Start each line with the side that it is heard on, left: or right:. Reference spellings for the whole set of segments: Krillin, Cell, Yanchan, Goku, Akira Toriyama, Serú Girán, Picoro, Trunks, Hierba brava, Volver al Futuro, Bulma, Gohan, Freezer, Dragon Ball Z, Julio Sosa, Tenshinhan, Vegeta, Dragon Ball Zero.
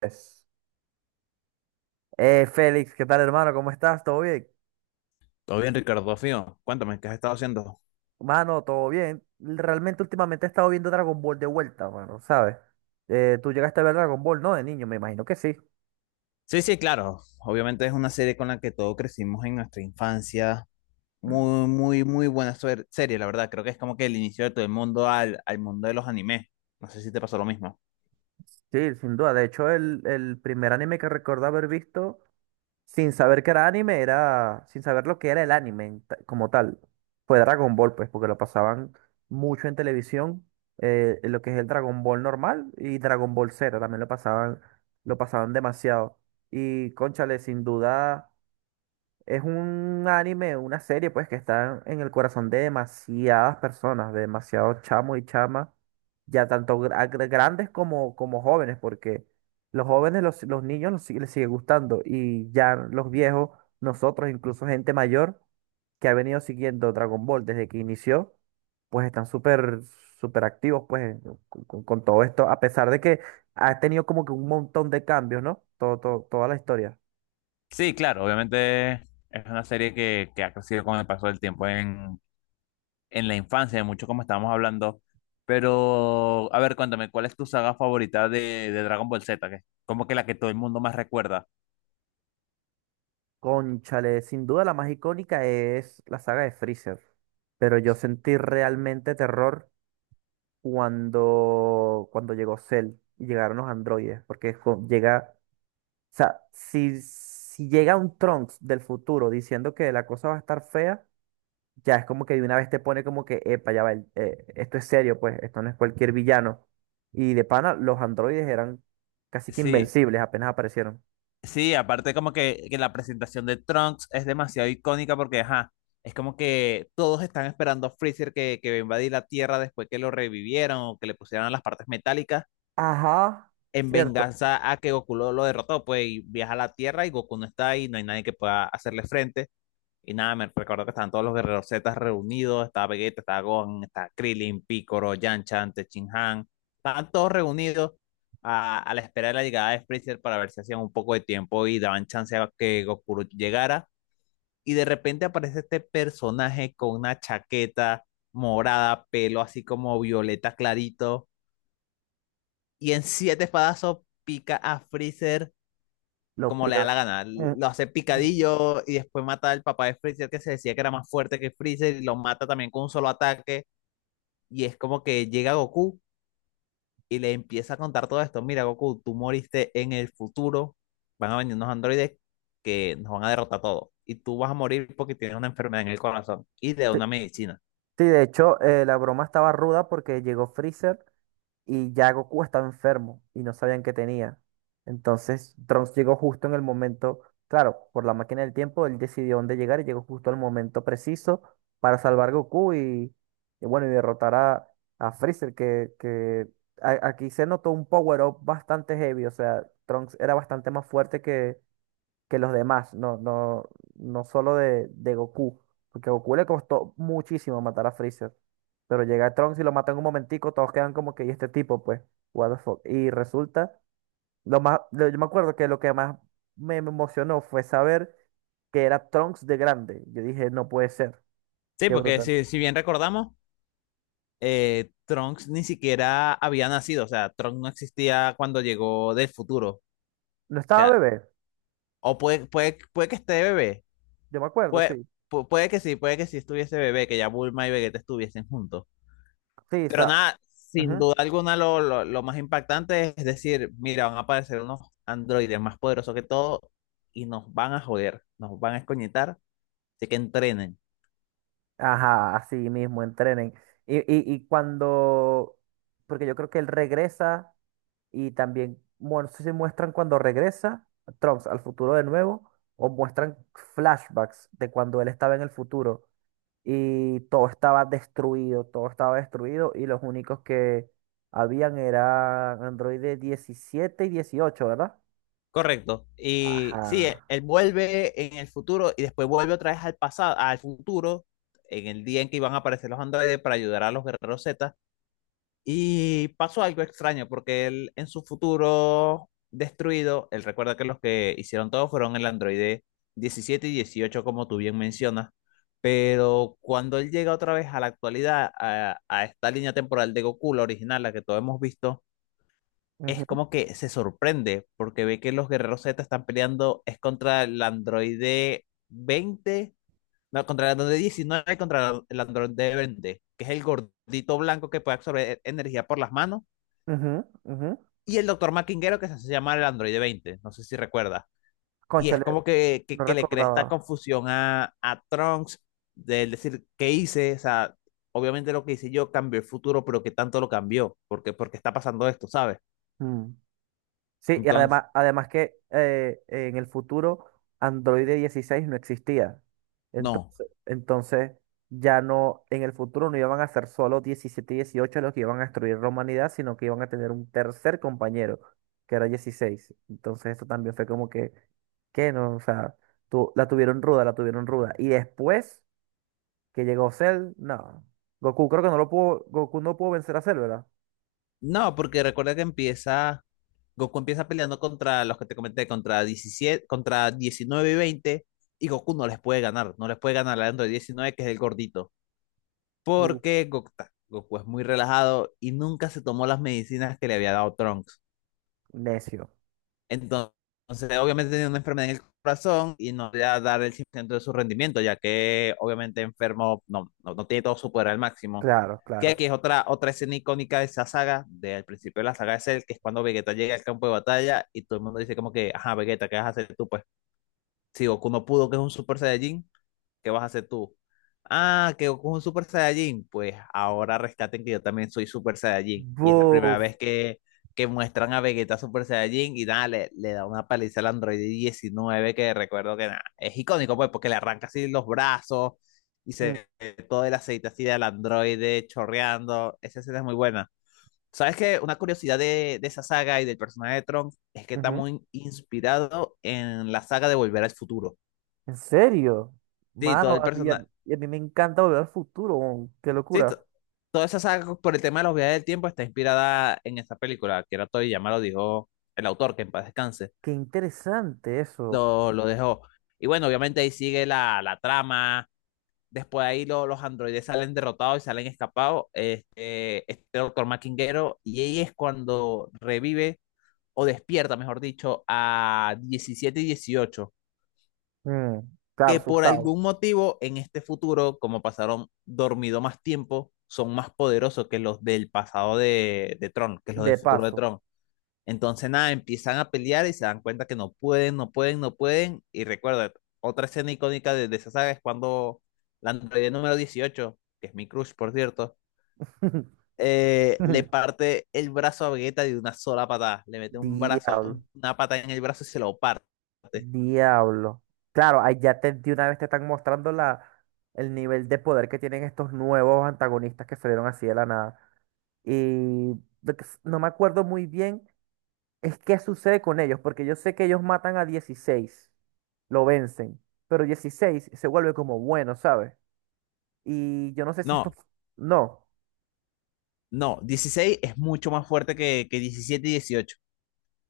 right: Es Félix, ¿qué tal, hermano? ¿Cómo estás? ¿Todo bien?
left: Todo bien, Ricardo, Dios mío. Cuéntame, ¿qué has estado haciendo?
right: Mano, todo bien. Realmente últimamente he estado viendo Dragon Ball de vuelta, mano, ¿sabes? Tú llegaste a ver Dragon Ball, ¿no? De niño, me imagino que sí.
left: Sí, sí, claro. Obviamente es una serie con la que todos crecimos en nuestra infancia.
right: Mm.
left: Muy, muy, muy buena serie, la verdad. Creo que es como que el inicio de todo el mundo al mundo de los animes. No sé si te pasó lo mismo.
right: Sí, sin duda. De hecho, el primer anime que recuerdo haber visto sin saber que era anime, sin saber lo que era el anime como tal. Fue Dragon Ball, pues, porque lo pasaban mucho en televisión, lo que es el Dragon Ball normal y Dragon Ball Zero, también lo pasaban demasiado. Y cónchale, sin duda. Es un anime, una serie, pues, que está en el corazón de demasiadas personas, de demasiados chamos y chamas, ya tanto grandes como, como jóvenes, porque los jóvenes, los niños les sigue gustando, y ya los viejos, nosotros, incluso gente mayor que ha venido siguiendo Dragon Ball desde que inició, pues están súper, súper activos, pues, con todo esto, a pesar de que ha tenido como que un montón de cambios, ¿no? Toda la historia.
left: Sí, claro, obviamente es una serie que ha crecido con el paso del tiempo en la infancia, mucho como estábamos hablando. Pero, a ver, cuéntame, ¿cuál es tu saga favorita de Dragon Ball Z? Que es como que la que todo el mundo más recuerda.
right: Cónchale, sin duda la más icónica es la saga de Freezer, pero yo sentí realmente terror cuando llegó Cell y llegaron los androides, porque o sea, si llega un Trunks del futuro diciendo que la cosa va a estar fea, ya es como que de una vez te pone como que, epa, ya va, esto es serio, pues, esto no es cualquier villano. Y de pana, los androides eran casi que
left: Sí,
right: invencibles, apenas aparecieron.
left: sí, aparte como que la presentación de Trunks es demasiado icónica porque, ajá, es como que todos están esperando a Freezer que va a invadir la Tierra después que lo revivieron o que le pusieron las partes metálicas
right: Ajá,
left: en
right: cierto,
left: venganza a que Goku lo derrotó, pues y viaja a la Tierra y Goku no está ahí, no hay nadie que pueda hacerle frente. Y nada, me recuerdo que estaban todos los guerreros Z reunidos, estaba Vegeta, estaba Gohan, estaba Krillin, Picoro, Yanchan, Tenshinhan, estaban todos reunidos a la espera de la llegada de Freezer para ver si hacían un poco de tiempo y daban chance a que Goku llegara. Y de repente aparece este personaje con una chaqueta morada, pelo así como violeta clarito, y en siete espadazos pica a Freezer
right: lo
left: como le da
right: pica.
left: la gana.
right: Mm.
left: Lo hace picadillo y después mata al papá de Freezer que se decía que era más fuerte que Freezer y lo mata también con un solo ataque. Y es como que llega Goku y le empieza a contar todo esto. Mira, Goku, tú moriste en el futuro. Van a venir unos androides que nos van a derrotar a todos. Y tú vas a morir porque tienes una enfermedad en el corazón y de
right: Sí,
left: una medicina.
right: sí, de hecho, la broma estaba ruda porque llegó Freezer y ya Goku estaba enfermo y no sabían qué tenía. Entonces, Trunks llegó justo en el momento, claro, por la máquina del tiempo, él decidió dónde llegar y llegó justo al momento preciso para salvar a Goku y bueno, y derrotar a Freezer, que aquí se notó un power up bastante heavy, o sea, Trunks era bastante más fuerte que los demás, no, no, no solo de Goku, porque a Goku le costó muchísimo matar a Freezer, pero llega Trunks y lo mata en un momentico, todos quedan como que, ¿y este tipo? Pues, what the fuck, y resulta, yo me acuerdo que lo que más me emocionó fue saber que era Trunks de grande, yo dije, no puede ser,
left: Sí,
right: qué
left: porque
right: brutal.
left: si bien recordamos, Trunks ni siquiera había nacido. O sea, Trunks no existía cuando llegó del futuro. O
right: No estaba
left: sea,
right: bebé,
left: o puede que esté de bebé,
right: yo me acuerdo,
left: Puede,
right: sí,
left: puede que sí, puede que sí estuviese bebé, que ya Bulma y Vegeta estuviesen juntos.
right: sí,
left: Pero
right: sa-
left: nada, sin
right: Ujú.
left: duda alguna lo más impactante es decir, mira, van a aparecer unos androides más poderosos que todo y nos van a joder, nos van a escoñetar, así que entrenen.
right: Ajá, así mismo, entrenen. Y cuando, porque yo creo que él regresa y también, bueno, no sé si muestran cuando regresa Trunks al futuro de nuevo o muestran flashbacks de cuando él estaba en el futuro y todo estaba destruido y los únicos que habían eran androides 17 y 18, ¿verdad?
left: Correcto. Y sí, e-
right: Ajá.
left: él vuelve en el futuro y después vuelve otra vez al pasado, al futuro, en el día en que iban a aparecer los androides para ayudar a los guerreros Z. Y pasó algo extraño porque él en su futuro destruido, él recuerda que los que hicieron todo fueron el androide 17 y 18 como tú bien mencionas, pero cuando él llega otra vez a la actualidad, a esta línea temporal de Goku, la original, la que todos hemos visto, es
right: Ujú,
left: como que se sorprende porque ve que los guerreros Z están peleando, es contra el androide 20 no, contra el androide 19 y contra el androide 20 que es el gordito blanco que puede absorber energía por las manos
right: ujú, ujú.
left: y el doctor Maquinguero que se hace llamar el androide 20, no sé si recuerda. Y es
right: Cónchale,
left: como que, que,
right: no
left: que le crea esta
right: recordaba.
left: confusión a Trunks de él decir, ¿qué hice? O sea, obviamente lo que hice yo cambió el futuro, pero ¿qué tanto lo cambió? Porque está pasando esto, ¿sabes?
right: Mm. Sí, y
left: Entonces,
right: además, además que en el futuro Android 16 no existía.
left: no.
right: Entonces ya no, en el futuro no iban a ser solo 17 y 18 los que iban a destruir la humanidad, sino que iban a tener un tercer compañero, que era 16. Entonces eso también fue como que no, o sea, la tuvieron ruda, la tuvieron ruda. Y después que llegó Cell, no. Goku creo que no lo pudo, Goku no pudo vencer a Cell, ¿verdad?
left: No, porque recuerda que empieza, Goku empieza peleando contra los que te comenté, contra 17, contra 19 y 20, y Goku no les puede ganar, no les puede ganar al Android 19 que es el gordito.
right: Buf,
left: Porque Goku, Goku es muy relajado y nunca se tomó las medicinas que le había dado Trunks.
right: necio.
left: Entonces, obviamente tenía una enfermedad en el corazón y no podía dar el 100% de su rendimiento, ya que obviamente enfermo no, no, no tiene todo su poder al máximo.
right: Claro,
left: Que
right: claro.
left: aquí es otra escena icónica de esa saga, del principio de la saga de Cell, que es cuando Vegeta llega al campo de batalla y todo el mundo dice como que, ajá, Vegeta, ¿qué vas a hacer tú? Pues si Goku no pudo, que es un Super Saiyajin, ¿qué vas a hacer tú? Ah, que Goku es un Super Saiyajin. Pues ahora rescaten que yo también soy Super Saiyajin. Y es la primera
right: Buf.
left: vez que muestran a Vegeta Super Saiyajin y nada, le da una paliza al Android 19 que recuerdo que nada, es icónico pues porque le arranca así los brazos y se ve todo el aceite así del androide chorreando. Esa escena es muy buena. ¿Sabes qué? Una curiosidad de esa saga y del personaje de Trunks es que está
right: Ujú.
left: muy inspirado en la saga de Volver al Futuro.
right: ¿En serio?
left: Sí, todo
right: Mano,
left: el personaje.
right: a mí me encanta volver al futuro. Weón. Qué
left: Sí,
right: locura.
left: toda esa saga por el tema de los viajes del tiempo está inspirada en esa película. Akira Toriyama lo dijo el autor, que en paz descanse,
right: Qué interesante eso.
left: lo dejó. Y bueno, obviamente ahí sigue la trama. Después ahí los androides salen derrotados y salen escapados. Este doctor Maquinguero, y ahí es cuando revive o despierta, mejor dicho, a 17 y 18
right: Mm, claro,
left: que por
right: asustado.
left: algún motivo en este futuro, como pasaron dormido más tiempo, son más poderosos que los del pasado de Tron, que los del
right: De
left: futuro de
right: paso.
left: Tron. Entonces, nada, empiezan a pelear y se dan cuenta que no pueden, no pueden, no pueden. Y recuerda, otra escena icónica de esa saga es cuando la androide número 18 que es mi crush, por cierto, le parte el brazo a Vegeta de una sola patada. Le mete un brazo,
right: Diablo.
left: una patada en el brazo y se lo parte.
right: Diablo. Claro, ahí ya te, de una vez te están mostrando la, el nivel de poder que tienen estos nuevos antagonistas que salieron así de la nada. Y no me acuerdo muy bien es que sucede con ellos, porque yo sé que ellos matan a 16, lo vencen, pero 16 se vuelve como bueno, ¿sabes? Y yo no sé si esto...
left: No,
right: No.
left: no, 16 es mucho más fuerte que 17 y 18.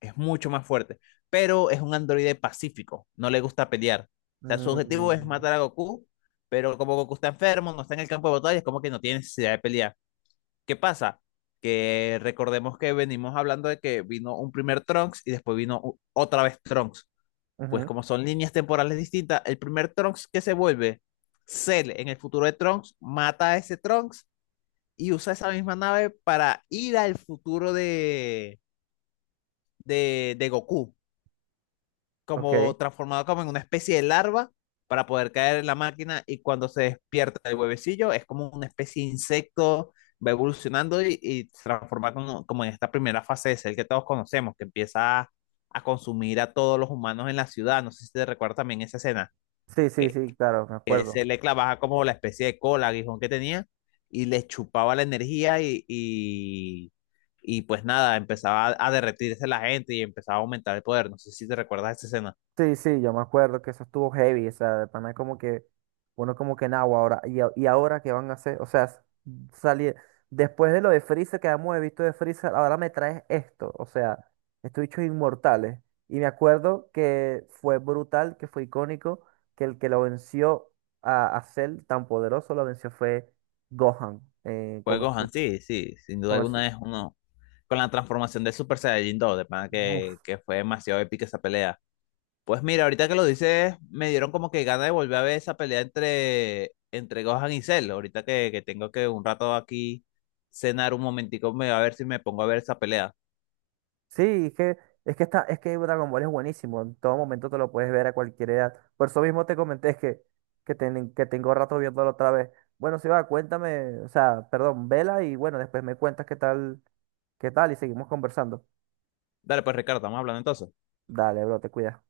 left: Es mucho más fuerte. Pero es un androide pacífico. No le gusta pelear. O sea, su objetivo es
right: Mm,
left: matar a Goku. Pero como Goku está enfermo, no está en el campo de batalla, es como que no tiene necesidad de pelear. ¿Qué pasa? Que recordemos que venimos hablando de que vino un primer Trunks y después vino otra vez Trunks. Pues
right: ujú,
left: como son líneas temporales distintas, el primer Trunks que se vuelve Cell en el futuro de Trunks mata a ese Trunks y usa esa misma nave para ir al futuro de Goku,
right: ok.
left: como transformado como en una especie de larva para poder caer en la máquina y cuando se despierta el huevecillo es como una especie de insecto, va evolucionando y se transforma como en esta primera fase de ser que todos conocemos, que empieza a consumir a todos los humanos en la ciudad. No sé si te recuerdas también esa escena,
right: Sí, sí,
left: que
right: sí, claro, me
left: que se
right: acuerdo.
left: le clavaba como la especie de cola, aguijón que tenía, y le chupaba la energía y pues nada, empezaba a derretirse la gente y empezaba a aumentar el poder. No sé si te recuerdas esa escena.
right: Sí, sí, yo me acuerdo que eso estuvo heavy, o sea, de pana como que uno como que nagua ahora, y ahora qué van a hacer, o sea, salir, después de lo de Freezer que hemos visto de Freezer, ahora me traes esto, o sea, estos bichos inmortales, y me acuerdo que fue brutal, que fue icónico, que el que lo venció a Cell tan poderoso, lo venció fue Gohan,
left: Fue Gohan, sí, sí, sin duda
right: con el,
left: alguna
right: su-
left: es uno. Con la transformación de Super Saiyajin 2, de pana que,
right: buf.
left: que fue demasiado épica esa pelea. Pues mira, ahorita que lo dices, me dieron como que ganas de volver a ver esa pelea entre Gohan y Cell. Ahorita que tengo que un rato aquí cenar un momentico, me voy a ver si me pongo a ver esa pelea.
right: Sí, es que está, es que Dragon Ball es buenísimo. En todo momento te lo puedes ver a cualquier edad. Por eso mismo te comenté que, que tengo rato viéndolo otra vez. Bueno, si va, cuéntame, o sea, perdón, vela y bueno, después me cuentas qué tal y seguimos conversando.
left: Dale, pues Ricardo, estamos hablando entonces.
right: Dale, bro, te cuidas.